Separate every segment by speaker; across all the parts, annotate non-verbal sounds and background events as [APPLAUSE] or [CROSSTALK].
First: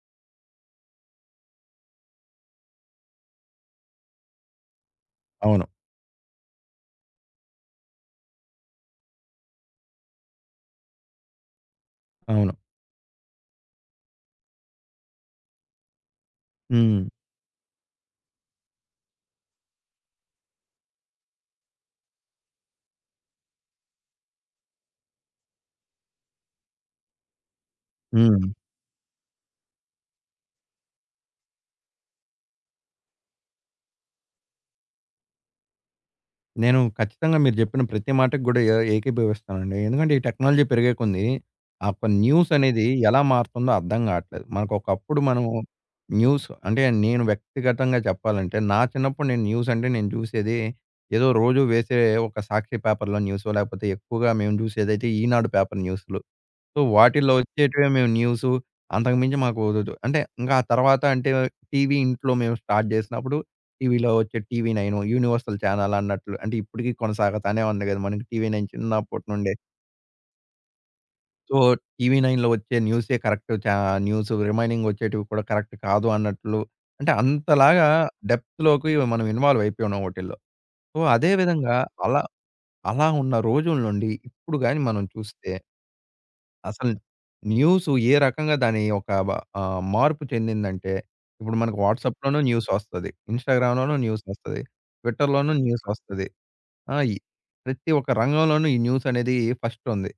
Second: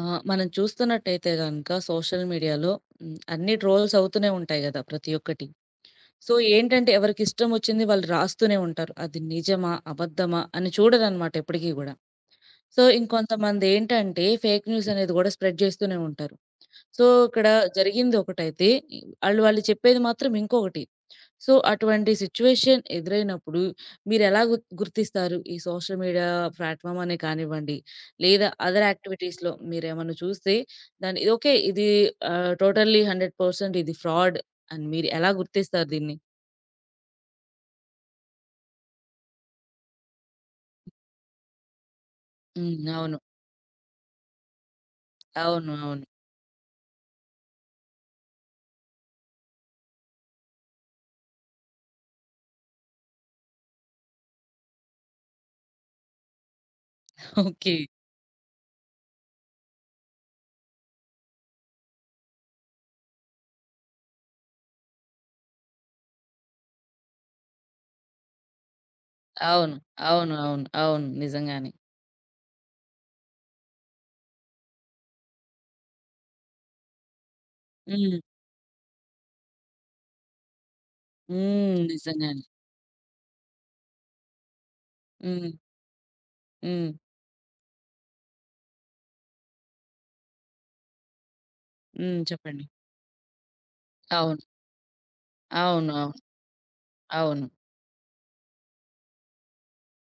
Speaker 1: ఆ! మనం చూస్తున్నట్టయితే గనక సోషల్ మీడియాలో హ్మ్, అన్ని ట్రోల్స్ అవుతూనే ఉంటాయి గదా! ప్రతి ఒక్కటి.
Speaker 2: అవును.
Speaker 1: సో, ఏంటంటే ఎవరికిష్టం వచ్చింది వాళ్ళు రాస్తూనే ఉంటారు. అది నిజమా? అబద్ధమా? అని చూడరనమాట ఎప్పటికి గూడా.
Speaker 2: అవును.
Speaker 1: సో, ఇంకొంతమందేంటంటే ఫేక్ న్యూస్ అనేది గూడా స్ప్రెడ్ చేస్తూనే ఉంటారు.
Speaker 2: హ్మ్.
Speaker 1: సో, ఇక్కడ జరిగింది ఒకటైతే, ఆళ్ళు వాళ్ళు వాళ్ళు చెప్పేది మాత్రం ఇంకొకటి. సో, అటువంటి సిట్యుయేషన్ ఎదురైనప్పుడు మీరెలా గుర్తిస్తారు? ఈ సోషల్ మీడియా ప్లాట్‌ఫార్మ్ అనే కానివ్వండి,
Speaker 2: హ్మ్.
Speaker 1: లేదా అదర్ యాక్టివిటీస్‌లో మీరేమన్నా చూస్తే దాన్ని ఓకే. ఇది టోటల్లీ 100% ఇది ఫ్రాడ్ అని మీరు ఎలా గుర్తిస్తారు దీన్ని?
Speaker 2: నేను ఖచ్చితంగా మీరు జెప్పిన ప్రతి మాటకి గూడా ఏకీభవిస్తానండి. ఎందుకంటే, ఈ టెక్నాలజీ పెరిగే కొంది ఒక న్యూస్ అనేది
Speaker 1: హ్మ్. అవును.
Speaker 2: ఎలా మారుతుందో అర్థం గాట్లేదు. మనకు ఒకప్పుడు మనం
Speaker 1: అవును. అవును.
Speaker 2: న్యూస్ అంటే, నేను వ్యక్తిగతంగా చెప్పాలంటే, నా చిన్నప్పుడు నేను న్యూస్ అంటే నేను జూసేది ఏదో రోజు వేసే ఒక సాక్షి పేపర్‌లో న్యూసో, లేకపోతే ఎక్కువగా మేము జూసేదైతే ఈనాడు పేపర్ న్యూస్‌లు. సో, వాటిల్లో
Speaker 1: ఓకే.
Speaker 2: వచ్చేటివే మేము న్యూసు. అంతకుమించి మాకు ఒదదు. అంటే ఇంకా ఆ తర్వాత అంటే టీవీ ఇంట్లో మేము స్టార్ట్ జేసినప్పుడు టీవీలో వచ్చే 'టీవీ నైను', 'యూనివర్సల్ ఛానెల్' అన్నట్లు అంటే ఇప్పటికి కొనసాగుతానే ఉంది గదా! మనకి 'టీవీ నైన్' చిన్నప్పటి నుండే.
Speaker 1: అవును. అవును. అవును. అవును.
Speaker 2: సో,
Speaker 1: నిజంగానే.
Speaker 2: 'టీవీ నైన్‌లో' వచ్చే న్యూసే కరెక్ట్ చా న్యూసు రిమైనింగ్ వచ్చేటివి కూడా కరెక్ట్ కాదు అన్నట్లు. అంటే అంతలాగా
Speaker 1: హ్మ్.
Speaker 2: డెప్త్‌లోకి మనం ఇన్వాల్వ్ అయిపోయాం ఓటిల్లో. సో, అదే విధంగా
Speaker 1: హ్మ్.
Speaker 2: అలా
Speaker 1: నిజంగానే.
Speaker 2: అలా ఉన్న రోజుల నుండి ఇప్పుడు గాని మనం
Speaker 1: హ్మ్.
Speaker 2: చూస్తే
Speaker 1: హ్మ్.
Speaker 2: అసలు న్యూస్ ఏ రకంగా దాని ఒక మార్పు చెందిందంటే, ఇప్పుడు మనకు
Speaker 1: హ్మ్.
Speaker 2: వాట్సాప్‌లోనూ
Speaker 1: చెప్పండి.
Speaker 2: న్యూస్ ఒస్తది. ఇన్‌స్టాగ్రామ్‌లోనూ న్యూస్
Speaker 1: అవును.
Speaker 2: ఒస్తది. ట్విట్టర్‌లోనూ న్యూస్
Speaker 1: అవును. అవును.
Speaker 2: ఒస్తది. ఆ! ఈ
Speaker 1: అవును.
Speaker 2: ప్రతి ఒక్క రంగంలోనూ ఈ న్యూస్ అనేది ఫస్ట్ ఉంది.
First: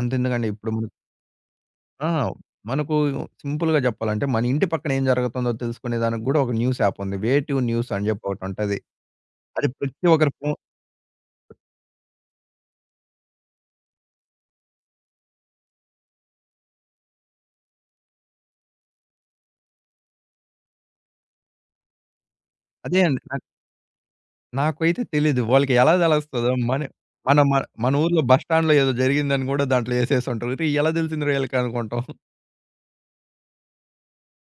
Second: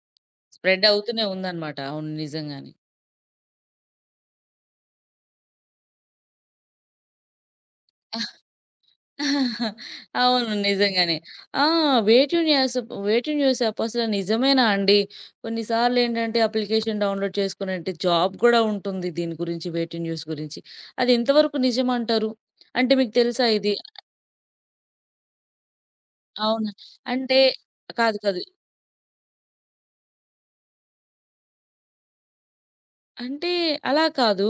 Speaker 2: అంతెందుకండి ఇప్పుడు
Speaker 1: స్ప్రెడ్
Speaker 2: మన
Speaker 1: అవుతూనే ఉందన్నమాట.
Speaker 2: ఆ!
Speaker 1: అవును. నిజంగానే.
Speaker 2: మనకు సింపుల్‌గా జెప్పాలంటే, మన ఇంటి పక్కన ఏం జరుగుతుందో తెలుసుకునే దానికి గూడా ఒక న్యూస్ యాప్ ఉంది. 'వే టు న్యూస్' అని జెప్పి ఒకటుంటది. అది
Speaker 1: [LAUGHS]
Speaker 2: ప్రతి ఒక్కరి
Speaker 1: అవును. నిజంగానే. ఆ! వేటిని యాసప్ వేటిని యూసప్ అసలు నిజమేనా అండి? కొన్ని సార్లేంటంటే అప్లికేషన్ డౌన్‌లోడ్ చేసుకునంటే జాబ్ గూడా ఉంటుంది దీని గురించి వేటింగ్ న్యూస్ గురించి. అది ఎంతవరకు నిజమంటారు? అంటే
Speaker 2: అదే
Speaker 1: మీకు
Speaker 2: అండి.
Speaker 1: తెలుసా ఇది?
Speaker 2: నాకైతే తెలీదు. వాళ్ళకి ఎలా తెలుస్తదో
Speaker 1: అవునా?
Speaker 2: మన
Speaker 1: అంటే
Speaker 2: మన మ మన
Speaker 1: కాదు.
Speaker 2: ఊర్లో
Speaker 1: కాదు.
Speaker 2: బస్ స్టాండ్‌లో ఏదో జరిగిందని గూడా దాంట్లో ఏసేసుంటారు. రేయ్! ఎలా తెలిసిందిరా ఈళ్ళకనుకుంటాం.
Speaker 1: అంటే అలా కాదు.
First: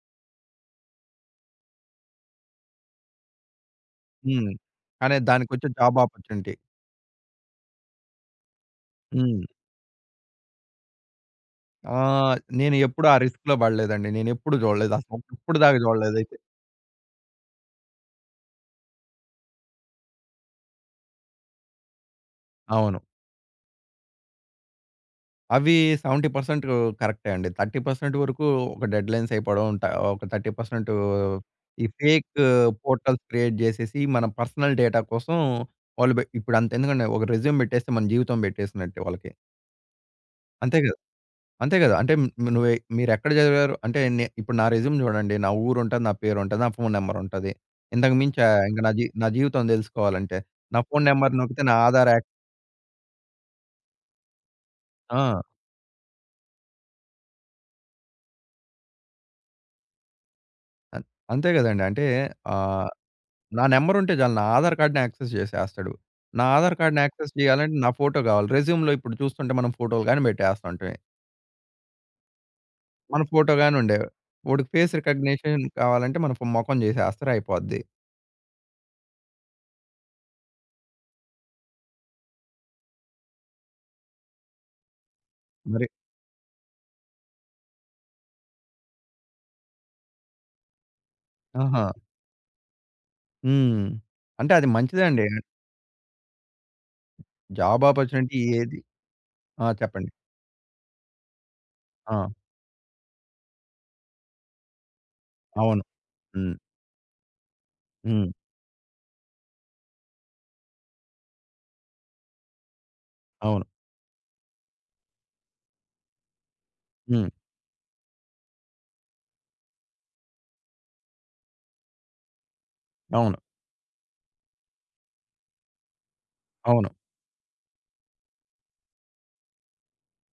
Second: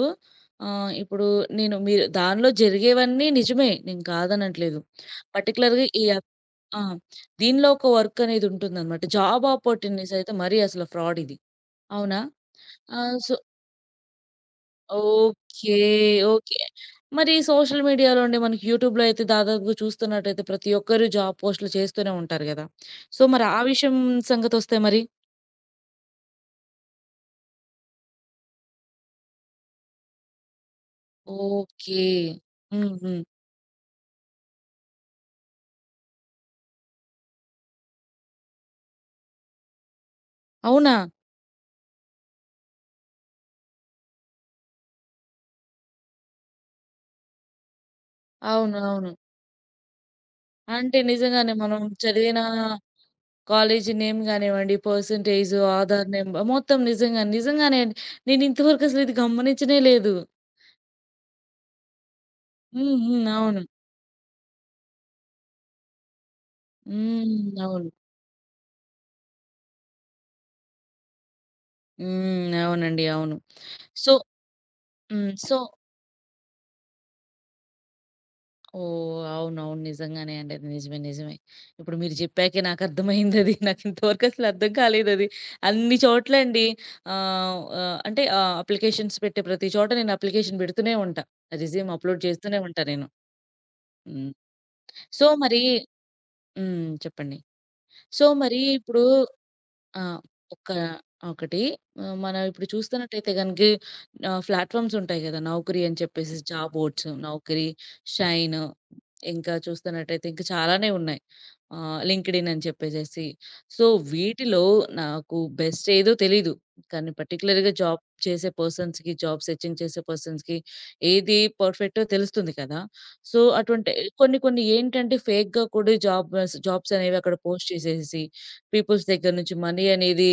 Speaker 1: ఇప్పుడు నేను మీరు దానిలో జరిగేవన్నీ నిజమే. నేను
Speaker 2: హ్మ్.
Speaker 1: కాదనట్లేదు.
Speaker 2: కానీ దానికొచ్చే
Speaker 1: పర్టిక్యులర్‌గా
Speaker 2: జాబ్
Speaker 1: ఈ
Speaker 2: ఆపర్చునిటీ.
Speaker 1: ఆ! దీనిలో ఒక వర్క్ అనేది ఉంటుందనమాట. జాబ్
Speaker 2: హ్మ్.
Speaker 1: ఆపర్చునిటీస్ అయితే మరీ అసలు ఫ్రాడ్ ఇది. అవునా?
Speaker 2: ఆహ్, నేను ఎప్పుడు ఆ
Speaker 1: సో
Speaker 2: రిస్క్‌లో పడలేదండి. నేనెప్పుడు జూడలేదు. అసలు ఇప్పుడు
Speaker 1: ఓకే.
Speaker 2: దాకా జూడలేదైతే.
Speaker 1: ఓకే. మరి సోషల్ మీడియాలో అండి మనకి యూట్యూబ్‌లో అయితే దాదాపుగా చూస్తున్నట్టయితే ప్రతి ఒక్కరు జాబ్ పోస్టులు చేస్తూనే ఉంటారు గదా!
Speaker 2: అవును.
Speaker 1: సో, మరి ఆ విషయం సంగతొస్తే మరి?
Speaker 2: అవి 70% కరెక్టే అండి. 30% వరకు ఒక డెడ్‌లైన్స్ అయిపోవడం, ట ఒక 30% ఈ
Speaker 1: ఓకే.
Speaker 2: ఫేక్
Speaker 1: హ్మ్. హ్మ్.
Speaker 2: పోర్టల్స్ క్రియేట్ జేసేసి, మన పర్సనల్ డేటా కోసం వాళ్ళు బె ఇప్పుడు అంత ఎందుకండి ఒక రెజ్యూమ్ బెట్టేస్తే మన జీవితం బెట్టేసినట్టే వాళ్ళకి. అంతే
Speaker 1: అవునా?
Speaker 2: గదా! అంతే గదా! అంటే నువ్వే మీరెక్కడ చదివారు అంటే ఇప్పుడు నా రెజ్యూమ్ జూడండి. నా ఊరుంటది, నా పేరుంటది, నా ఫోను నంబరుంటది. ఇంతకు మించి ఇంక
Speaker 1: అవునవును.
Speaker 2: నా జీవితం దెలుసుకోవాలంటే, నా
Speaker 1: అంటే
Speaker 2: ఫోను నంబర్
Speaker 1: నిజంగానే
Speaker 2: నొక్కితే నా
Speaker 1: మనం
Speaker 2: ఆధార్ యాక్
Speaker 1: చదివిన కాలేజీ నేమ్ గానివ్వండి,
Speaker 2: ఆ!
Speaker 1: పర్సెంటేజు, ఆధార్ నెంబర్ మొత్తం నిజంగా నిజంగానే అండి. నేను ఇంతవరకు అసలు ఇది గమనించనే లేదు.
Speaker 2: అన్ అంతే గదండీ. అంటే ఆహ్
Speaker 1: హ్మ్. హ్మ్. అవును.
Speaker 2: నా నంబరుంటే చాలు. నా ఆధార్ కార్డ్‌ని యాక్సెస్ చేసేస్తాడు. నా ఆధార్ కార్డ్‌ని యాక్సెస్
Speaker 1: హ్మ్.
Speaker 2: చేయాలంటే
Speaker 1: అవును.
Speaker 2: నా ఫోటో కావాలి. రెజ్యూమ్‌లో ఇప్పుడు చూస్తుంటే మనం ఫోటోలు గాని పెట్టేస్తుంటిమి.
Speaker 1: హ్మ్. అవునండి.
Speaker 2: మన
Speaker 1: అవును.
Speaker 2: ఫోటో గాని ఉండేవి.
Speaker 1: సో
Speaker 2: వాడికి ఫేస్
Speaker 1: హ్మ్. సో
Speaker 2: రికగ్నిషన్ కావాలంటే మన ఫ్ మొఖం చేసేస్తారు అయిపోద్ది.
Speaker 1: ఓహ్! అవునవును. నిజంగానే అండి. అది నిజమే. నిజమే. ఇప్పుడు మీరు జెప్పాకే నాకర్థమైందది. నాకింతవరకు [LAUGHS] అసలు అర్థం కాలేదది.
Speaker 2: మరి
Speaker 1: అన్ని చోట్లండి ఆహ్, ఆహ్, అంటే అప్లికేషన్స్ పెట్టే ప్రతి చోట నేను అప్లికేషన్ పెడుతూనే ఉంటా.
Speaker 2: ఆహా!
Speaker 1: రెజ్యూమ్ అప్‌లోడ్ చేస్తూనే ఉంటా నేను.
Speaker 2: హ్మ్.
Speaker 1: హ్మ్.
Speaker 2: అంటే అది మంచిదే
Speaker 1: సో
Speaker 2: అండి.
Speaker 1: మరి హ్మ్. చెప్పండి.
Speaker 2: జాబ్
Speaker 1: సో
Speaker 2: ఆపర్చునిటీ
Speaker 1: మరి
Speaker 2: ఏది
Speaker 1: ఇప్పుడు
Speaker 2: ఆ!
Speaker 1: ఆ!
Speaker 2: చెప్పండి.
Speaker 1: ఒక ఒకటి
Speaker 2: ఆ!
Speaker 1: మనం ఇప్పుడు చూస్తున్నట్టయితే గనుక ప్లాట్‌ఫార్మ్స్ ఉంటాయి గదా! నౌకరీ
Speaker 2: అవును.
Speaker 1: అని చెప్పేసి
Speaker 2: హ్మ్.
Speaker 1: జాబ్ బోర్డ్స్, నౌకరీ,
Speaker 2: హ్మ్.
Speaker 1: షైన్ ఇంకా చూస్తున్నట్టయితే ఇంకా చాలానే ఉన్నాయి. లింక్డ్ఇన్ అని చెప్పేసేసి.
Speaker 2: అవును.
Speaker 1: సో, వీటిలో నాకు బెస్ట్ ఏదో తెలీదు. కానీ
Speaker 2: హ్మ్.
Speaker 1: పర్టిక్యులర్‌గా జాబ్ చేసే పర్సన్స్‌కి, జాబ్ సెర్చింగ్ చేసే పర్సన్స్‌కి ఏది పర్ఫెక్టో తెలుస్తుంది కదా!
Speaker 2: అవును.
Speaker 1: సో, అటువంటి కొన్ని కొన్ని ఏంటంటే ఫేక్‌గా కూడా జాబ్
Speaker 2: అవును.
Speaker 1: జాబ్స్ అనేవి అక్కడ పోస్ట్ చేసేసేసి పీపుల్స్ దగ్గర నుంచి మనీ అనేది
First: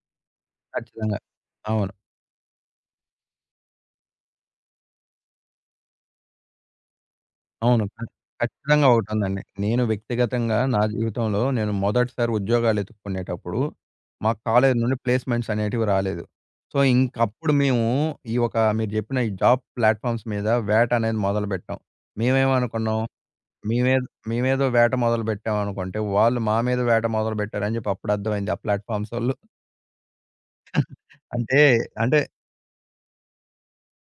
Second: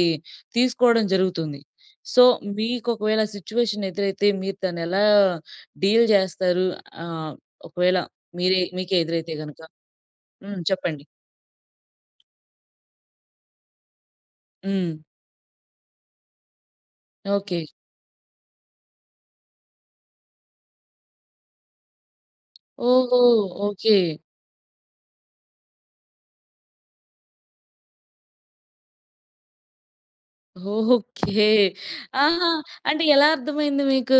Speaker 1: తీసుకోవడం
Speaker 2: ఖచ్చితంగా.
Speaker 1: జరుగుతుంది.
Speaker 2: అవును.
Speaker 1: సో, మీకొకవేళ సిట్యుయేషన్ ఎదురైతే మీరు దాన్నెలా డీల్ జేస్తారు? ఆహ్,
Speaker 2: అవును.
Speaker 1: ఒకవేళ
Speaker 2: ఖచ్
Speaker 1: మీరే
Speaker 2: ఖచ్చితంగా
Speaker 1: మీకే ఎదురైతే
Speaker 2: ఒకటుందండి.
Speaker 1: గనక?
Speaker 2: నేను వ్యక్తిగతంగా
Speaker 1: హ్మ్.
Speaker 2: నా
Speaker 1: చెప్పండి.
Speaker 2: జీవితంలో నేను మొదటిసారి ఉద్యోగాలు ఎతుక్కునేటప్పుడు, మా కాలేజీ
Speaker 1: హ్మ్.
Speaker 2: నుండి ప్లేస్‌మెంట్స్ అనేటివి రాలేదు. సో, ఇంకప్పుడు
Speaker 1: ఓకే.
Speaker 2: మేము ఈ ఒక మీరు జెప్పిన ఈ జాబ్ ప్లాట్‌ఫార్మ్స్ మీద వేట అనేది మొదలుబెట్టాం. మేమేమనుకున్నాం,
Speaker 1: ఓహో! ఓకే.
Speaker 2: మేమే మేమేదో వేట మొదలుబెట్టాం అనుకుంటే, వాళ్ళు మా మీద వేట మొదలుబెట్టారని జెప్పి అప్పుడు అర్థమైంది ఆ ప్లాట్‌ఫార్మ్సోళ్ళు.
Speaker 1: ఓకే.
Speaker 2: అంటే, అంటే,
Speaker 1: ఆహా! అంటే ఎలా అర్థమైంది మీకు?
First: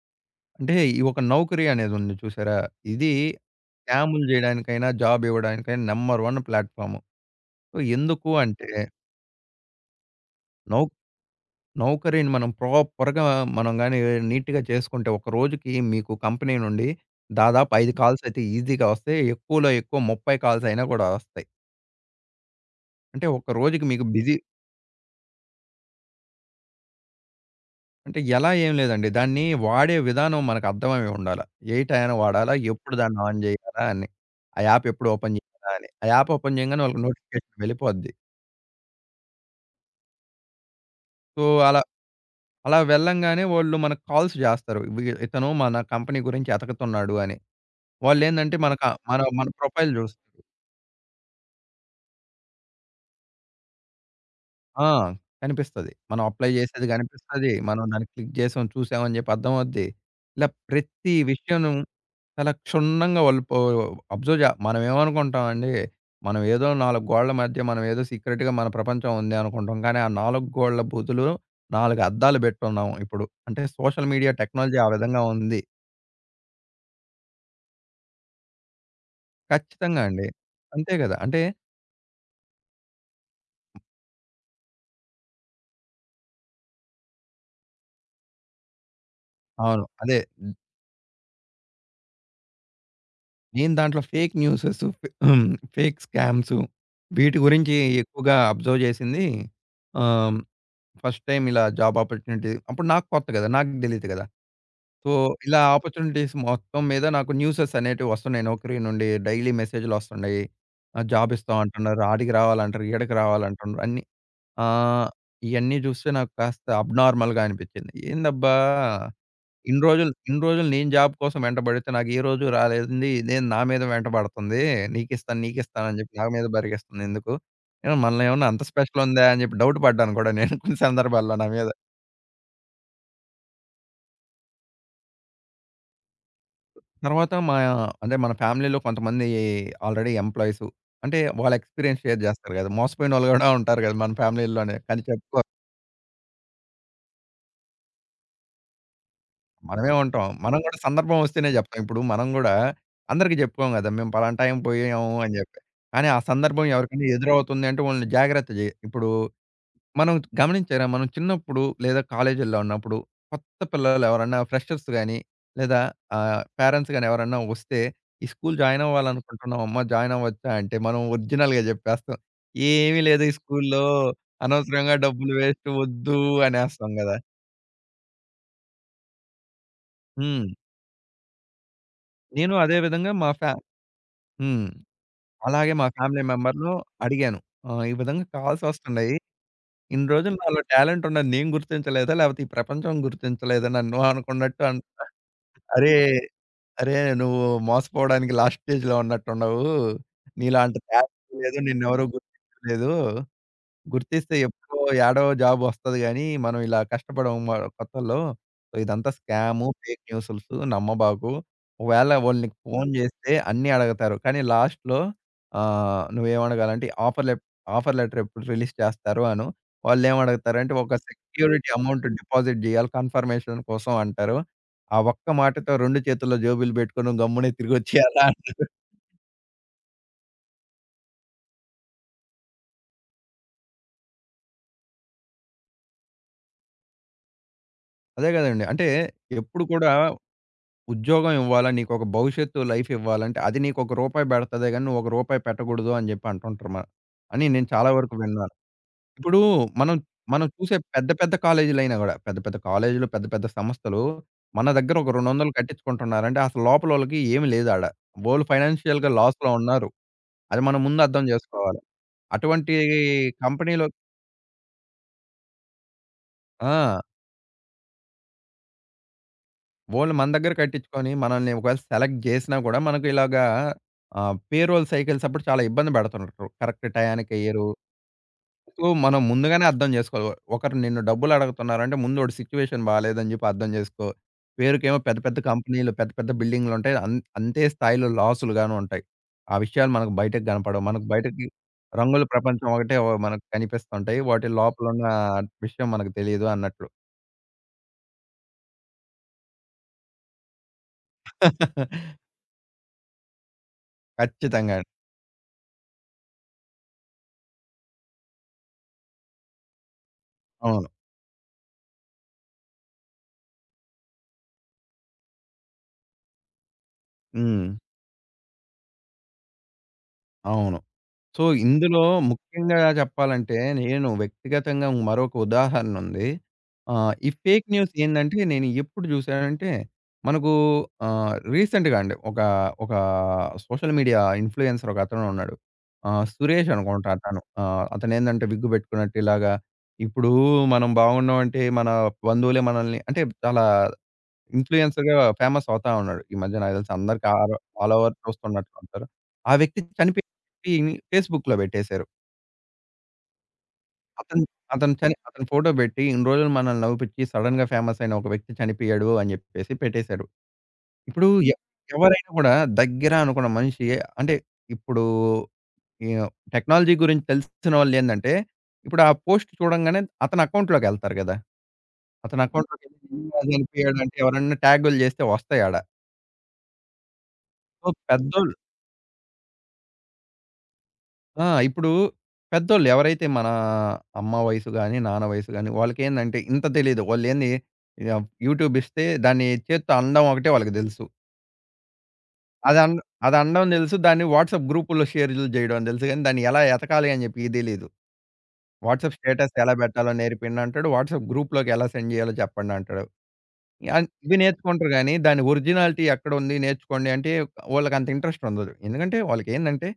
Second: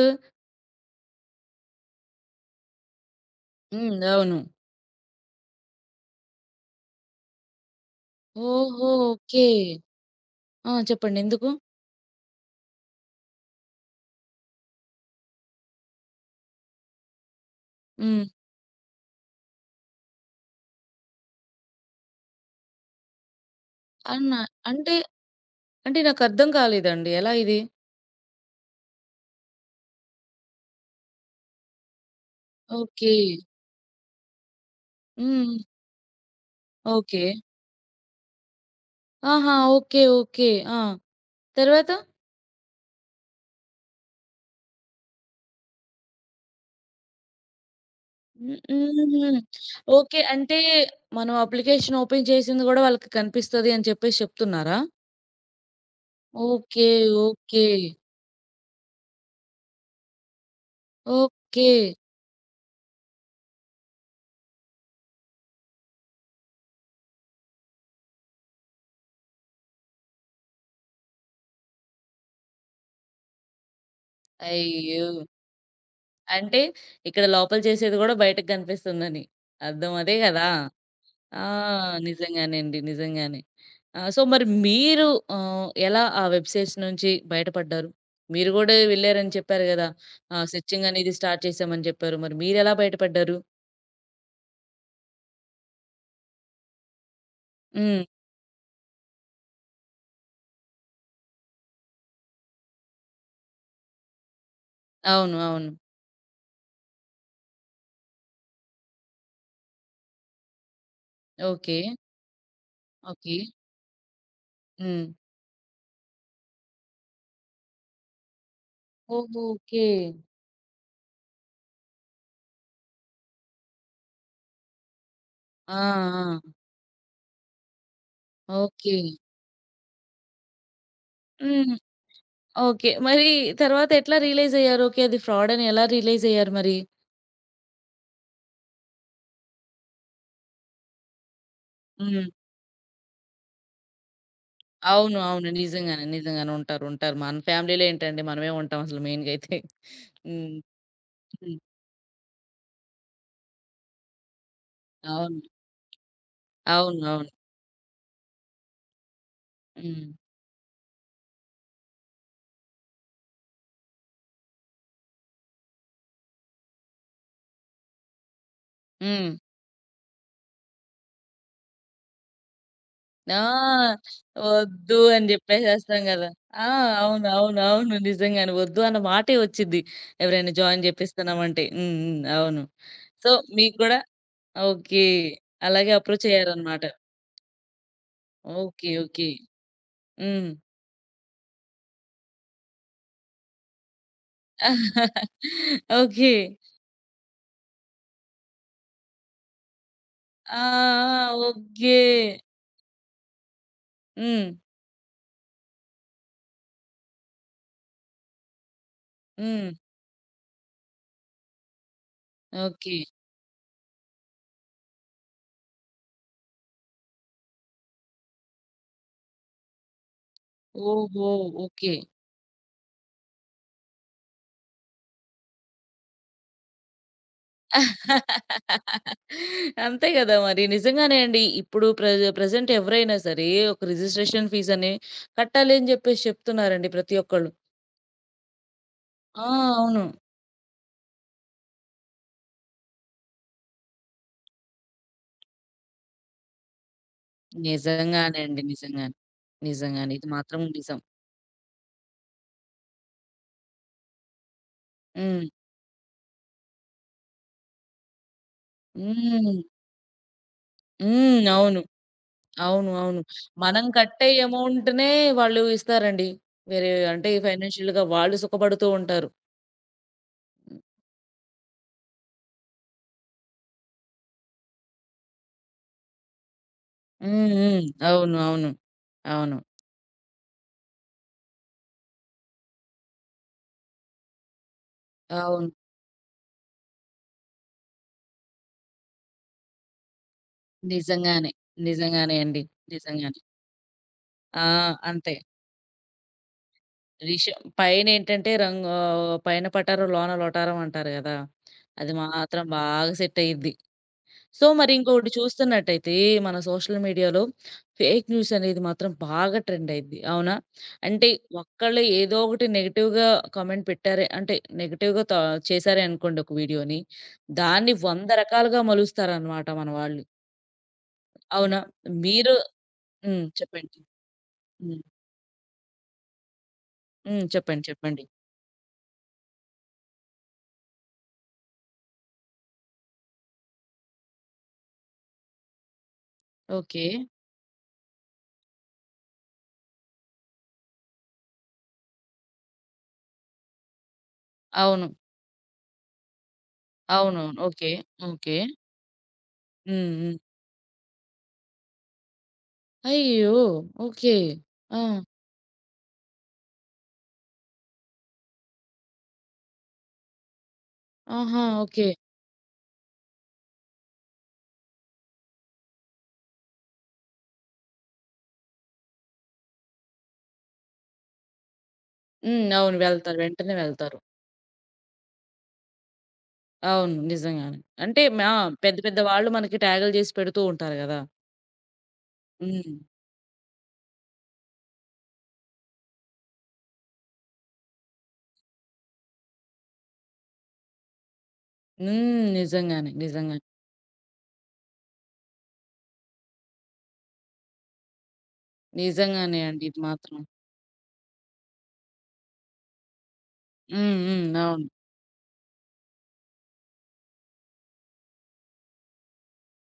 Speaker 2: అంటే ఈ ఒక నౌకరీ అనేది ఉంది చూసారా? ఇది
Speaker 1: హ్మ్.
Speaker 2: స్కాములు
Speaker 1: అవును.
Speaker 2: జేయడానికైనా, జాబ్ ఇవ్వడానికైనా నంబర్ 1 ప్లాట్‌ఫార్మ్. సో, ఎందుకు అంటే
Speaker 1: ఓహో! ఓకే. ఆ!
Speaker 2: నౌ
Speaker 1: చెప్పండి. ఎందుకు?
Speaker 2: నౌకరీని మనం ప్రాపర్‌గా మనం గాని నీట్‌గా చేసుకుంటే ఒక రోజుకి మీకు కంపెనీ నుండి దాదాపు 5
Speaker 1: హ్మ్.
Speaker 2: కాల్స్ అయితే ఈజీగా వస్తాయి. ఎక్కువలో ఎక్కువ 30 కాల్స్ అయినా కూడా వస్తాయి. అంటే ఒక రోజుకి మీకు బిజీ
Speaker 1: అవునా? అంటే అంటే నాకర్థం కాలేదండి. ఎలా ఇది?
Speaker 2: అంటే ఎలా ఏం లేదండి. దాన్ని వాడే విధానం మనకు అర్థమై ఉండాల. ఏ టైన వాడాలా? ఎప్పుడు
Speaker 1: ఓకే.
Speaker 2: దాన్ని ఆన్ చేయాలా అని. ఆ యాప్ ఎప్పుడు ఓపెన్
Speaker 1: హ్మ్.
Speaker 2: చేయాలా అని. ఆ యాప్ ఓపెన్ చేయంగానే వాళ్ళకి
Speaker 1: ఓకే.
Speaker 2: నోటిఫికేషన్ వెళ్ళిపోద్ది.
Speaker 1: ఆహా! ఓకే. ఓకే. ఆ!
Speaker 2: సో, అలా
Speaker 1: తరువాత?
Speaker 2: అలా వెళ్ళంగానే వాళ్ళు మనకు కాల్స్ చేస్తారు. ఇతను మన కంపెనీ గురించి ఎతకుతున్నాడు అని. వాళ్ళేందంటే
Speaker 1: హ్మ్.
Speaker 2: మనక మన
Speaker 1: హుహు.
Speaker 2: మన ప్రొఫైల్
Speaker 1: ఓకే.
Speaker 2: జూస్తారు.
Speaker 1: అంటే మనం అప్లికేషన్ ఓపెన్ చేసింది గూడా వాళ్ళకి కనిపిస్తది అని చెప్పేసి చెప్తున్నారా?
Speaker 2: ఆ! కనిపిస్తది. మనం అప్లై చేసేది
Speaker 1: ఓకే.
Speaker 2: గనిపిస్తది.
Speaker 1: ఓకే.
Speaker 2: మనం దాన్ని క్లిక్ చేసాం, చూసాం అని చెప్పి అర్థమవుద్ది. ఇలా ప్రతి
Speaker 1: ఓకే.
Speaker 2: విషయను చాలా క్షుణ్ణంగా వాళ్ళు అబ్జర్వ్ మనం ఏమనుకుంటామండి, మనం ఏదో 4 గోడల మధ్య మనం ఏదో సీక్రెట్‌గా మన ప్రపంచం ఉంది అనుకుంటాం. కానీ ఆ 4 గోడల బూతులు 4 అద్దాలు పెట్టున్నాం ఇప్పుడు. అంటే సోషల్ మీడియా టెక్నాలజీ ఆ
Speaker 1: అయ్యో!
Speaker 2: విధంగా ఉంది.
Speaker 1: అంటే ఇక్కడ లోపల చేసేది గూడా బయటకి కనిపిస్తుందని. అర్థం
Speaker 2: ఖచ్చితంగా
Speaker 1: అదే
Speaker 2: అండి.
Speaker 1: గదా!
Speaker 2: అంతే గదా! అంటే
Speaker 1: ఆ! నిజంగానే అండి. నిజంగానే. ఆ! సో, మరి మీరు ఎలా ఆ వెబ్ సైట్స్ నుంచి బయటపడ్డారు? మీరు గూడా వెళ్లారని చెప్పారు
Speaker 2: అవును.
Speaker 1: గదా!
Speaker 2: అదే
Speaker 1: సెర్చింగ్ అనేది స్టార్ట్ చేశామని చెప్పారు. మరి మీరెలా బయటపడ్డారు?
Speaker 2: నేను దాంట్లో ఫేక్ న్యూసెస్, ఫేక్ స్కామ్స్ వీటి గురించి
Speaker 1: హ్మ్.
Speaker 2: ఎక్కువగా అబ్జర్వ్ చేసింది. ఆహ్, ఫస్ట్ టైమ్ ఇలా జాబ్ ఆపర్చునిటీ అప్పుడు నాకు కొత్త కదా! నాకు తెలీదు కదా! సో,
Speaker 1: అవును.
Speaker 2: ఇలా
Speaker 1: అవును.
Speaker 2: ఆపర్చునిటీస్ మొత్తం మీద నాకు న్యూసెస్ అనేటివి వస్తున్నాయి. నౌకరీ నుండి డైలీ మెసేజ్‌లు వస్తున్నాయి. జాబ్ ఇస్తాం
Speaker 1: ఓకే.
Speaker 2: అంటున్నారు. ఆడికి రావాలంటారు. ఈడకి
Speaker 1: ఓకే.
Speaker 2: రావాలంటున్నారు.
Speaker 1: హ్మ్.
Speaker 2: ఆహ్, ఇయన్నీ చూస్తే నాకు కాస్త అబ్‌నార్మల్‌గా అనిపించింది. ఏందబ్బా!
Speaker 1: ఓహో! ఓకే.
Speaker 2: ఇన్ని రోజులు నేను జాబ్ కోసం వెంటబడితే నాకు ఏ రోజు రాలేదండి. ఇదేంది నా మీద వెంటబడుతుంది. నీకిస్తాను,
Speaker 1: ఆ!
Speaker 2: నీకిస్తాను అని చెప్పి నా మీద
Speaker 1: ఆ!
Speaker 2: బరిగేస్తుంది ఎందుకు? ఏమో మనలో ఏమన్నా అంత
Speaker 1: ఓకే.
Speaker 2: స్పెషల్ ఉందా? అని చెప్పి డౌట్ పడ్డాను కూడా నేను కొన్ని సందర్భాల్లో నా మీద.
Speaker 1: హ్మ్. ఓకే. మరి తర్వాత ఎట్లా రియలైజ్ అయ్యారు? ఓకే. అది ఫ్రాడ్ అని ఎలా రియలైజ్ అయ్యారు మరి?
Speaker 2: తర్వాత మా అంటే మన ఫ్యామిలీలో కొంతమంది ఆల్రెడీ ఎంప్లాయీస్ అంటే వాళ్ళ ఎక్స్‌పీరియన్స్ షేర్
Speaker 1: హ్మ్.
Speaker 2: చేస్తారు కదా! మోసపోయినోళ్ళు కూడా ఉంటారు కదా! మన ఫ్యామిలీ‌ల్లోనే కానీ
Speaker 1: అవును. అవును. నిజంగానే. నిజంగానే. ఉంటారు. ఉంటారు. మన ఫ్యామిలీలో ఏంటండి మనమే ఉంటాం అసలు మెయిన్‌గా అయితే.
Speaker 2: మనమే ఉంటాం.
Speaker 1: హ్మ్.
Speaker 2: మనం గూడా సందర్భం వస్తేనే
Speaker 1: హ్మ్.
Speaker 2: జెప్తాం. ఇప్పుడు మనం గూడా అందరికి జెప్పుకోం గదా! మేము పలానా టైం పోయాము అని
Speaker 1: అవును.
Speaker 2: జెప్పి. కానీ ఆ సందర్భం
Speaker 1: అవును.
Speaker 2: ఎవరికైనా
Speaker 1: అవును.
Speaker 2: ఎదురవుతుంది అంటే వాళ్ళని జాగ్రత్త జే ఇప్పుడు
Speaker 1: హ్మ్.
Speaker 2: మనం గమనించారా? మనం చిన్నప్పుడు లేదా కాలేజీల్లో ఉన్నప్పుడు కొత్త పిల్లలు ఎవరన్నా ఫ్రెషర్స్ గాని, లేదా పేరెంట్స్ గాని ఎవరన్నా వస్తే, "ఈ స్కూల్ జాయిన్
Speaker 1: హ్మ్.
Speaker 2: అవ్వాలనుకుంటున్నాం అమ్మ. జాయిన్ అవ్వచ్చా?" అంటే మనం ఒరిజినల్‌గా జెప్పేస్తాం. "ఏమీ లేదు ఈ స్కూల్‌లో.
Speaker 1: ఆ!
Speaker 2: అనవసరంగా
Speaker 1: వద్దు అని
Speaker 2: డబ్బులు వేస్ట్.
Speaker 1: జెప్పేసేస్తాం
Speaker 2: వద్దు"
Speaker 1: గదా! ఆ!
Speaker 2: అనేస్తాం గదా!
Speaker 1: అవును. అవును. అవును. నిజంగానే వద్దు అన్న మాటే వచ్చిద్ది.
Speaker 2: హ్మ్.
Speaker 1: ఎవరైనా జాయిన్ జేపిస్తున్నామంటే. హ్మ్. హ్మ్.
Speaker 2: నేను
Speaker 1: అవును.
Speaker 2: అదే విధంగా మా
Speaker 1: సో,
Speaker 2: ఫ్యా
Speaker 1: మీకు గూడా
Speaker 2: హ్మ్.
Speaker 1: ఓకే.
Speaker 2: అలాగే మా
Speaker 1: అలాగే
Speaker 2: ఫ్యామిలీ
Speaker 1: అప్రోచ్
Speaker 2: మెంబర్‌ను
Speaker 1: అయ్యారన్నమాట.
Speaker 2: అడిగాను. ఈ విధంగా కాల్స్
Speaker 1: ఓకే.
Speaker 2: వస్తున్నాయి.
Speaker 1: ఓకే.
Speaker 2: ఇన్ని రోజులు
Speaker 1: హ్మ్.
Speaker 2: నాలో టాలెంట్ ఉన్నది నేను గుర్తించలేదా? లేపోతే ఈ ప్రపంచం గుర్తించలేదా నన్ను అనుకున్నట్టు
Speaker 1: [LAUGHS]
Speaker 2: అరే!
Speaker 1: ఓకే.
Speaker 2: అరే! నువ్వు మోసపోవడానికి లాస్ట్ స్టేజ్‌లో ఉన్నట్టున్నావు.
Speaker 1: ఆ!
Speaker 2: నీలాంటి
Speaker 1: ఆ!
Speaker 2: టాలెంట్ లేదు.
Speaker 1: ఓకే.
Speaker 2: నిన్నెవరు గుర్తించలేదు. గుర్తిస్తే
Speaker 1: హ్మ్.
Speaker 2: ఎప్పుడో యాడో జాబ్ వస్తది గానీ, మనం ఇలా కష్టపడము కొత్తల్లో. సో, ఇదంతా స్కాము,
Speaker 1: హ్మ్.
Speaker 2: ఫేక్ న్యూసుల్సు నమ్మబాకు. ఒకవేళ ఓళ్ళకి ఫోను
Speaker 1: ఓకే.
Speaker 2: జేస్తే అన్నీ అడగతారు. కానీ లాస్ట్‌లో ఆహ్, నువ్వేమడగాలంటే ఆఫర్ లెప్ ఆఫర్ లెటర్ ఎప్పుడు రిలీజ్ చేస్తారు అను. వాళ్ళేమడుగుతారంటే ఒక
Speaker 1: ఓహో!
Speaker 2: Security
Speaker 1: okay.
Speaker 2: అమౌంట్ డిపాజిట్ జేయాలి కన్ఫర్మేషన్ కోసం అంటారు. ఆ ఒక్క మాటతో 2 చేతుల్లో జేబులు బెట్టుకొని గమ్మునే తిరిగొచ్చేయాలా అంటారు.
Speaker 1: అంతే గదా! మరి. నిజంగానే అండి. ఇప్పుడు ప్రెజెంట్ ఎవరైనా సరే ఒక రిజిస్ట్రేషన్ ఫీజ్ అని కట్టాలి అని జెప్పేసి చెప్తున్నారండి ప్రతి ఒక్కళ్ళు.
Speaker 2: అదే గదండీ. అంటే
Speaker 1: ఆ!
Speaker 2: ఎప్పుడు కూడా
Speaker 1: అవును.
Speaker 2: ఉద్యోగం ఇవ్వాలా, నీకొక భవిష్యత్తు లైఫ్ ఇవ్వాలంటే, అది నీకొక రూపాయి బెడతదే గానీ, నువ్వు ఒక రూపాయి పెట్టకూడదు అని జెప్పి అంటుంటారు అని నేను చాలా వరకు
Speaker 1: నిజంగానే
Speaker 2: విన్నాను.
Speaker 1: అండి. నిజంగానే.
Speaker 2: ఇప్పుడు మనం,
Speaker 1: నిజంగానే. ఇది
Speaker 2: మనం
Speaker 1: మాత్రం
Speaker 2: చూసే
Speaker 1: నిజం.
Speaker 2: పెద్ద, పెద్ద కాలేజీలైనా గూడా, పెద్ద, పెద్ద కాలేజీలు, పెద్ద, పెద్ద సంస్థలు మన దగ్గర ఒక
Speaker 1: హ్మ్.
Speaker 2: 200 కట్టించుకుంటున్నారంటే, అసలు లోపలోళ్ళకి ఏమి లేదు ఆడ. వోళ్ళు ఫైనాన్షియల్‌గా లాస్‌లో
Speaker 1: హ్మ్.
Speaker 2: ఉన్నారు. అది మనం ముందు అర్థం
Speaker 1: హ్మ్.
Speaker 2: జేసుకోవాలి.
Speaker 1: అవును.
Speaker 2: అటువంటి
Speaker 1: అవును. అవును. మనం
Speaker 2: కంపెనీలో
Speaker 1: కట్టే అమౌంట్‌నే వాళ్ళు ఇస్తారండి. వేరే
Speaker 2: ఆ!
Speaker 1: అంటే ఫైనాన్షియల్‌గా వాళ్ళు సుఖపడుతూ ఉంటారు.
Speaker 2: వోళ్ళు మన దగ్గర
Speaker 1: హ్మ్.
Speaker 2: కట్టించుకొని, మనల్ని ఒకవేళ సెలెక్ట్ జేసినా గూడా, మనకు ఇలాగా పేరోల్ సైకిల్స్ అప్పుడు చాలా ఇబ్బంది బెడుతుండ్రు. కరెక్ట్ టయానికెయ్యరు.
Speaker 1: హ్మ్. అవును. అవును.
Speaker 2: సో, మనం
Speaker 1: అవును.
Speaker 2: ముందుగానే అర్థం జేసుకోవాలి. ఒకరు నిన్ను డబ్బులడుగుతున్నారంటే, ముందు ఓడి సిట్యుయేషన్ బాలేదని జెప్పి అర్థం జేసుకో. పేరుకేమో పెద్ద పెద్ద
Speaker 1: అవును.
Speaker 2: కంపెనీలు, పెద్ద పెద్ద బిల్డింగులుంటాయి. అంతే స్థాయిలో లాసులు గాను ఉంటాయి. ఆ విషయాలు మనకు బయటకి గనపడవు. మనకు బయటకి
Speaker 1: నిజంగానే.
Speaker 2: రంగుల
Speaker 1: నిజంగానే అండి.
Speaker 2: ప్రపంచం ఒకటే వ
Speaker 1: నిజంగానే.
Speaker 2: మనకు కనిపిస్తుంటాయి. వాటి
Speaker 1: ఆ!
Speaker 2: లోపలున్న
Speaker 1: అంతే.
Speaker 2: విషయం మనకు తెలీదు అన్నట్లు.
Speaker 1: రిష పైనేంటంటే రంగు పైన పటారం లోన లొటారం అంటారు గదా! అది
Speaker 2: [LAUGHS]
Speaker 1: మాత్రం బాగా సెట్ అయ్యిద్ది. సో,
Speaker 2: ఖచ్చితంగా అండి.
Speaker 1: మరి ఇంకొకటి చూస్తున్నట్టయితే మన సోషల్ మీడియాలో ఫేక్ న్యూస్ అనేది మాత్రం బాగా ట్రెండ్ అయ్యిద్ది. అవునా?
Speaker 2: అవును.
Speaker 1: అంటే ఒక్కళ్ళు ఏదో ఒకటి నెగెటివ్‌గా కామెంట్ పెట్టారే అంటే నెగెటివ్‌గా త చేశారే అనుకోండి ఒక వీడియోని.
Speaker 2: హ్మ్.
Speaker 1: దాన్ని 100 రకాలుగా మలుస్తారనమాట మన వాళ్ళు.
Speaker 2: అవును. సో,
Speaker 1: అవునా?
Speaker 2: ఇందులో
Speaker 1: మీరు
Speaker 2: ముఖ్యంగా
Speaker 1: హ్మ్.
Speaker 2: చెప్పాలంటే,
Speaker 1: చెప్పండి.
Speaker 2: నేను వ్యక్తిగతంగా
Speaker 1: హ్మ్.
Speaker 2: మరొక ఉదాహరణ ఉంది. ఈ
Speaker 1: హ్మ్.
Speaker 2: ఫేక్
Speaker 1: చెప్పండి.
Speaker 2: న్యూస్
Speaker 1: చెప్పండి.
Speaker 2: ఏందంటే, నేను ఎప్పుడు జూసానంటే, మనకు రీసెంట్‌గా అండి. ఒక సోషల్ మీడియా ఇన్‌ఫ్లుయెన్సర్ ఒకతను ఉన్నాడు. సురేష్
Speaker 1: ఓకే.
Speaker 2: అనుకుంటా అతను. అతనేందంటే విగ్గు బెట్టుకున్నట్టు ఇలాగా, ఇప్పుడు మనం బాగున్నామంటే, మన బంధువులే మనల్ని అంటే చాలా
Speaker 1: అవును.
Speaker 2: ఇన్‌ఫ్లుయెన్సర్‌గా ఫేమస్ అవుతా ఉన్నాడు. ఈ మధ్య నాకు తెలిసి అందరికి
Speaker 1: అవునవును. ఓకే.
Speaker 2: All over
Speaker 1: okay.
Speaker 2: చూస్తున్నట్లుంటారు. ఆ వ్యక్తి
Speaker 1: హ్మ్.
Speaker 2: చనిపోయి
Speaker 1: హ్మ్.
Speaker 2: ఫేస్‌బుక్‌లో పెట్టేశారు.
Speaker 1: అయ్యో! ఓకే.
Speaker 2: అతను అతను
Speaker 1: ఆ!
Speaker 2: చని అతని ఫోటో పెట్టి ఇన్ని రోజులు మనల్ని నవ్వుపిచ్చి సడెన్‌గా ఫేమస్ అయిన ఒక వ్యక్తి చనిపోయాడు అని చెప్పేసి పెట్టేశాడు. ఇప్పుడు ఎ
Speaker 1: ఆహా! ఓకే.
Speaker 2: ఎవరైనా కూడా దగ్గర అనుకున్న మనిషి అంటే ఇప్పుడు ఈ టెక్నాలజీ గురించి తెలిసిన వాళ్ళేందంటే, ఇప్పుడు ఆ పోస్ట్ చూడంగానే అతని అకౌంట్‌లోకెళ్తారు కదా! అతని
Speaker 1: హ్మ్.
Speaker 2: అకౌంట్‌లోకెళ్ళి
Speaker 1: అవును. వెళ్తారు. వెంటనే
Speaker 2: చనిపోయాడంటే
Speaker 1: వెళ్తారు.
Speaker 2: ఎవరన్నా ట్యాగులు చేస్తే వస్తాయి ఆడ.
Speaker 1: అవును. నిజంగానే.
Speaker 2: సో
Speaker 1: అంటే మా
Speaker 2: పెద్దోళ్ళు
Speaker 1: పెద్ద పెద్ద వాళ్ళు మనకి ట్యాగులు చేసి పెడుతూ ఉంటారు గదా!
Speaker 2: ఆ! ఇప్పుడు పెద్దోళ్ళు
Speaker 1: హ్మ్.
Speaker 2: ఎవరైతే మన అమ్మ వయసు గాని, నాన్న వయసు గాని వాళ్ళకేందంటే ఇంత తెలీదు. వాళ్ళేంది యూట్యూబ్ ఇస్తే దాన్ని చేత్తో అనడం ఒకటే వాళ్ళకి తెలుసు.
Speaker 1: హ్మ్.
Speaker 2: అది అన్
Speaker 1: నిజంగానే.
Speaker 2: అది
Speaker 1: నిజంగానే.
Speaker 2: అనడం తెలుసు. దాన్ని వాట్సాప్ గ్రూపుల్లో షేర్లు చేయడం అని తెలుసు గానీ దాన్ని ఎలా ఎతకాలి అని చెప్పి తెలీదు. వాట్సాప్ స్టేటస్
Speaker 1: నిజంగానే
Speaker 2: ఎలా
Speaker 1: అండి ఇది
Speaker 2: పెట్టాలో
Speaker 1: మాత్రం.
Speaker 2: నేర్పియండంటాడు. వాట్సాప్ గ్రూప్‌లోకి ఎలా సెండ్ చేయాలో చెప్పండంటాడు.
Speaker 1: హ్మ్.
Speaker 2: ఇవి
Speaker 1: హ్మ్. అవును.
Speaker 2: నేర్చుకుంటారు గానీ, దాని ఒరిజినాలిటీ ఎక్కడుంది నేర్చుకోండి అంటే, వాళ్ళకంత ఇంట్రెస్ట్ ఉండదు. ఎందుకంటే, వాళ్ళకేందంటే,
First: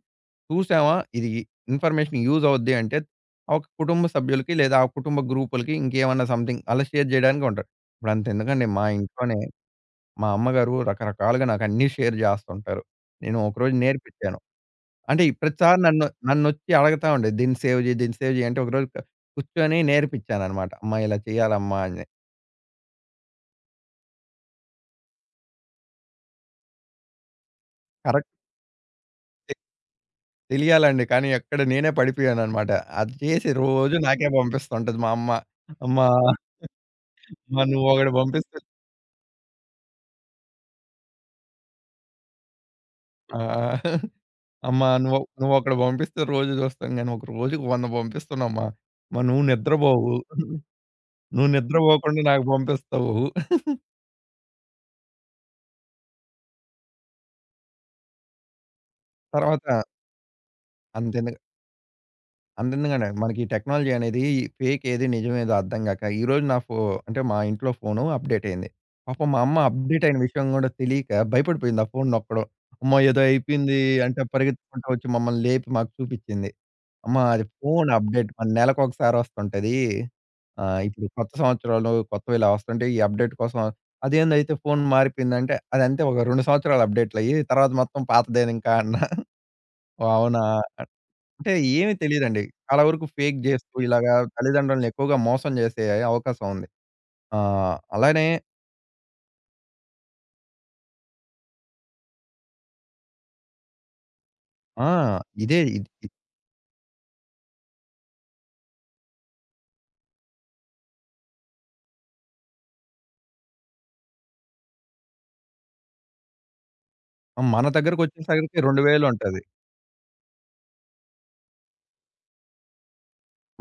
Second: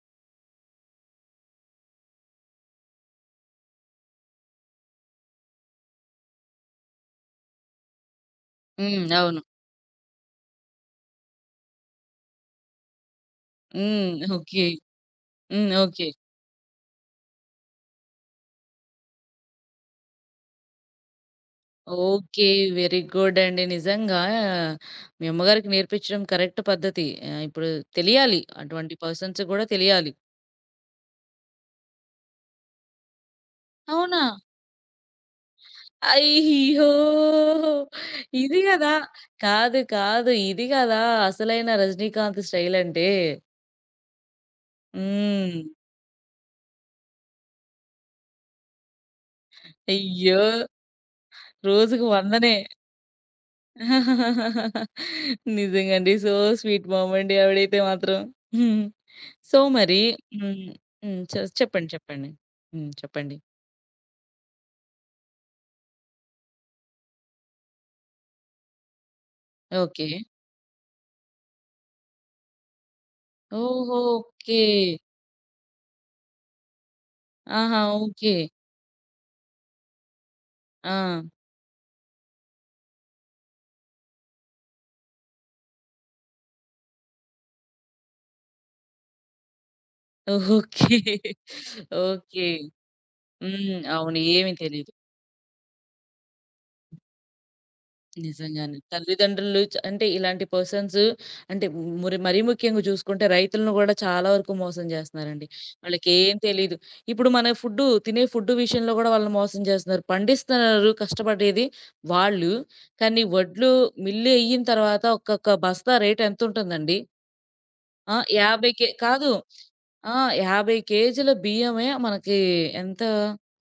Speaker 2: చూసామా ఇది ఇన్ఫర్మేషన్ యూజ్ అవుద్ది అంటే, ఆ ఒక కుటుంబ సభ్యులకి లేదా ఆ కుటుంబ గ్రూపులకి ఇంకేమన్నా సంథింగ్ అలా షేర్ జేయడానికి ఉంటారు. ఇప్పుడంతెందుకండి మా
Speaker 1: హ్మ్.
Speaker 2: ఇంట్లోనే
Speaker 1: అవును.
Speaker 2: మా అమ్మగారు రకరకాలుగా నాకన్నీ షేర్ జేస్తుంటారు. నేను ఒకరోజు
Speaker 1: హ్మ్.
Speaker 2: నేర్పిచ్చాను.
Speaker 1: ఓకే.
Speaker 2: అంటే ఈ
Speaker 1: హ్మ్.
Speaker 2: ప్రతిసారి
Speaker 1: ఓకే.
Speaker 2: నన్నొచ్చి అడగతా ఉండేది. దీన్ని సేవ్ జెయి, దీన్ని సేవ్ జెయి అంటే ఒకరోజు కూర్చొని నేర్పిచ్చాననమాట. అమ్మా ఇలా చేయాలమ్మా అని.
Speaker 1: ఓకే. వెరీ గుడ్ అండి. నిజంగా మీ అమ్మగారికి నేర్పించడం కరెక్ట్ పద్ధతి. ఇప్పుడు
Speaker 2: కరెక్ట్
Speaker 1: తెలియాలి. అటువంటి పర్సన్స్ గూడా తెలియాలి.
Speaker 2: తెలియాలండి. కానీ ఎక్కడ నేనే పడిపోయాననమాట. అది చేసి రోజు
Speaker 1: అవునా?
Speaker 2: నాకే పంపిస్తుంటది మా అమ్మ. అమ్మా!
Speaker 1: అయ్యో!
Speaker 2: అమ్మా! నువ్వొకటి
Speaker 1: ఇది
Speaker 2: పంపిస్తే
Speaker 1: గదా! కాదు. కాదు. ఇది గదా! అసలైన 'రజనీకాంత్' స్టైల్ అంటే.
Speaker 2: ఆ! అమ్మా!
Speaker 1: హ్మ్.
Speaker 2: నువ్వొకటి పంపిస్తే రోజు చూస్తాం గానీ, ఒక రోజుకి 100 పంపిస్తున్నామ్మా. అమ్మా! నువ్వు నిద్రపోవు.
Speaker 1: అయ్యో!
Speaker 2: నువ్వు
Speaker 1: రోజుకి
Speaker 2: నిద్రపోకుండా నాకు
Speaker 1: 100నే.
Speaker 2: పంపిస్తావు.
Speaker 1: నిజంగండి. సో స్వీట్ మామ్ అండి ఆవిడైతే మాత్రం. హ్మ్. సో
Speaker 2: తర్వాత
Speaker 1: మరి హ్మ్. హ్మ్.
Speaker 2: అంతే
Speaker 1: చెప్పండి. చెప్పండి. హ్మ్.
Speaker 2: అంతెందుకండి.
Speaker 1: చెప్పండి.
Speaker 2: మనకి ఈ టెక్నాలజీ అనేది ఫేక్ ఏది, నిజమేదో అర్థం గాక ఈరోజు నా ఫో అంటే మా ఇంట్లో ఫోను అప్‌డేట్ అయింది. పాపం మా అమ్మ అప్‌డేట్
Speaker 1: ఓకే.
Speaker 2: అయిన విషయం గూడా తెలియక భయపడిపోయింది ఆ ఫోను నొక్కడం. అమ్మో! ఏదో అయిపోయింది
Speaker 1: ఓహో!
Speaker 2: అంటే
Speaker 1: ఓకే.
Speaker 2: పరిగెత్తుకుంటూ వచ్చి మమ్మల్ని లేపి మాకు చూపిచ్చింది. అమ్మ అది
Speaker 1: ఆహా!
Speaker 2: Phone update
Speaker 1: okay.
Speaker 2: మన నెలకొకసారి వస్తుంటది.
Speaker 1: ఆ!
Speaker 2: ఇప్పుడు కొత్త సంవత్సరాలు కొత్తవి ఇలా వస్తుంటాయి. ఈ అప్‌డేట్ కోసం అదేందయితే ఫోను మారిపోయిందంటే, అదంతే ఒక 2 సంవత్సరాలు అప్‌డేట్‌లయ్యి తర్వాత మొత్తం పాతదేనింకా అన్నా. ఓహ్! అవునా!
Speaker 1: ఓకే.
Speaker 2: అంటే ఏమి తెలీదండి.
Speaker 1: ఓకే.
Speaker 2: చాలా వరకు ఫేక్ జేస్తూ
Speaker 1: హ్మ్.
Speaker 2: ఇలాగా
Speaker 1: అవును. ఏమి
Speaker 2: తల్లిదండ్రుల్ని
Speaker 1: తెలీదు.
Speaker 2: ఎక్కువగా మోసం జేసే అవకాశం ఉంది. ఆహ్, అలానే
Speaker 1: నిజంగానే. తల్లిదండ్రులు చ అంటే ఇలాంటి పర్సన్స్ అంటే మరీ ముఖ్యంగా చూసుకుంటే రైతులను గూడా చాలా వరకు మోసం
Speaker 2: ఆ!
Speaker 1: జేస్తున్నారండి.
Speaker 2: ఇదే ఇది ఇ
Speaker 1: వాళ్ళకేం తెలీదు. ఇప్పుడు మన ఫుడ్డు తినే ఫుడ్డు విషయంలో గూడా వాళ్ళని మోసం జేస్తున్నారు. పండిస్తున్నారు కష్టపడేది వాళ్ళు. కానీ వడ్లు మిల్లు ఎయ్యిన తర్వాత ఒక్కొక్క బస్తా రేట్ ఎంతుంటుందండి?
Speaker 2: మన
Speaker 1: ఆ!
Speaker 2: దగ్గరకొచ్చేసరికి
Speaker 1: 50 కే
Speaker 2: 2,000
Speaker 1: కాదు.
Speaker 2: ఉంటది.
Speaker 1: ఆ! 50 కేజీల బియ్యమే మనకి ఎంత,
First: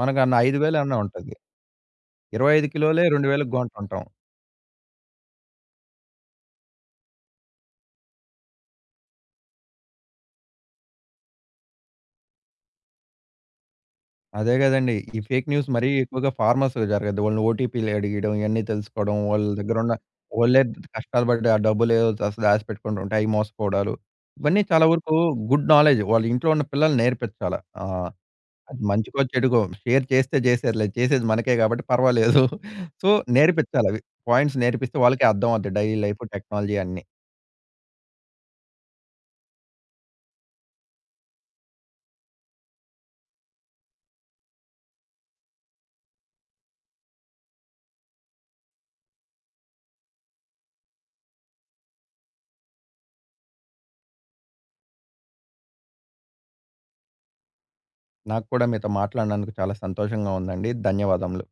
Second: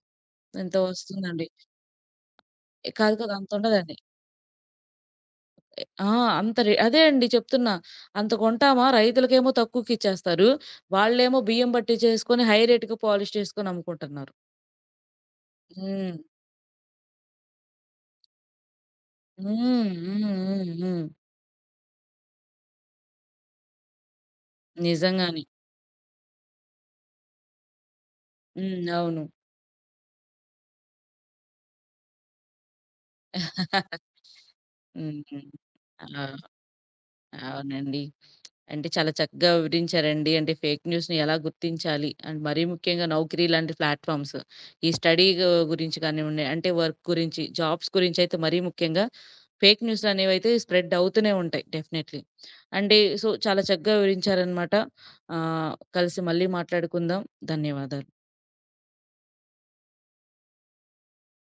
Speaker 2: మనకన్నా 5,000
Speaker 1: ఎంతో
Speaker 2: అన్నా ఉంటది.
Speaker 1: వస్తుందండి.
Speaker 2: 25
Speaker 1: ఏ,
Speaker 2: కిలోలే
Speaker 1: కాదు కాదు
Speaker 2: 2,000కి
Speaker 1: అంతుండదండి.
Speaker 2: కొంటుంటాం.
Speaker 1: ఆ! అంత రే అదే అండి చెప్తున్నా. అంత కొంటామా రైతులకేమో తక్కువకిచ్చేస్తారు. వాళ్ళేమో బియ్యం పట్టిచ్చేసుకొని హై రేట్‌కి పాలిష్ చేసుకొని అమ్ముకుంటున్నారు.
Speaker 2: అదే గదండీ! ఈ ఫేక్ న్యూస్ మరీ
Speaker 1: హ్మ్.
Speaker 2: ఎక్కువగా ఫార్మర్స్‌కి జరగద్ది. వాళ్ళని ఓటీపీలు అడిగడం, ఇయన్నీ తెలుసుకోవడం, వాళ్ళ
Speaker 1: హ్మ్.
Speaker 2: దగ్గరున్న
Speaker 1: హ్మ్.
Speaker 2: వాళ్ళే
Speaker 1: హ్మ్. హ్మ్.
Speaker 2: కష్టాలు పడి ఆ డబ్బులేదో దాసి దాసిపెట్టుకుంటుంటే అయి మోసపోవడాలు. ఇవన్నీ చాలా వరకు
Speaker 1: నిజంగానే.
Speaker 2: గుడ్ నాలెడ్జ్ వాళ్ళ ఇంట్లో ఉన్న పిల్లల్ని నేర్పించాల. ఆ! అది
Speaker 1: హ్మ్. అవును.
Speaker 2: మంచికో, చెడుకో షేర్ చేస్తే చేశారులే. చేసేది మనకే కాబట్టి పర్వాలేదు. సో,
Speaker 1: [LAUGHS]
Speaker 2: నేర్పించాలవి. పాయింట్స్ నేర్పిస్తే
Speaker 1: హ్మ్.
Speaker 2: వాళ్ళకే
Speaker 1: హ్మ్.
Speaker 2: అర్థమవుద్ది. డైలీ లైఫ్,
Speaker 1: ఆ!
Speaker 2: టెక్నాలజీ అన్నీ.
Speaker 1: అవునండి. అంటే చాలా చక్కగా వివరించారండి. అంటే ఫేక్ న్యూస్‌ని ఎలా గుర్తించాలి? అండ్ మరీ ముఖ్యంగా నౌకరీ లాంటి ప్లాట్‌ఫామ్స్ ఈ స్టడీ గురించి కానివ్వండి, అంటే వర్క్ గురించి, జాబ్స్ గురించి అయితే మరీ ముఖ్యంగా ఫేక్ న్యూస్‌లు అనేవైతే స్ప్రెడ్ అవుతూనే ఉంటాయి డెఫినెట్‌లీ. అంటే సో, చాలా చక్కగా వివరించారనమాట. ఆహ్, కలిసి మళ్ళీ మాట్లాడుకుందాం. ధన్యవాదాలు.
Speaker 2: నాకు కూడా మీతో మాట్లాడినందుకు చాలా సంతోషంగా ఉందండి. ధన్యవాదములు.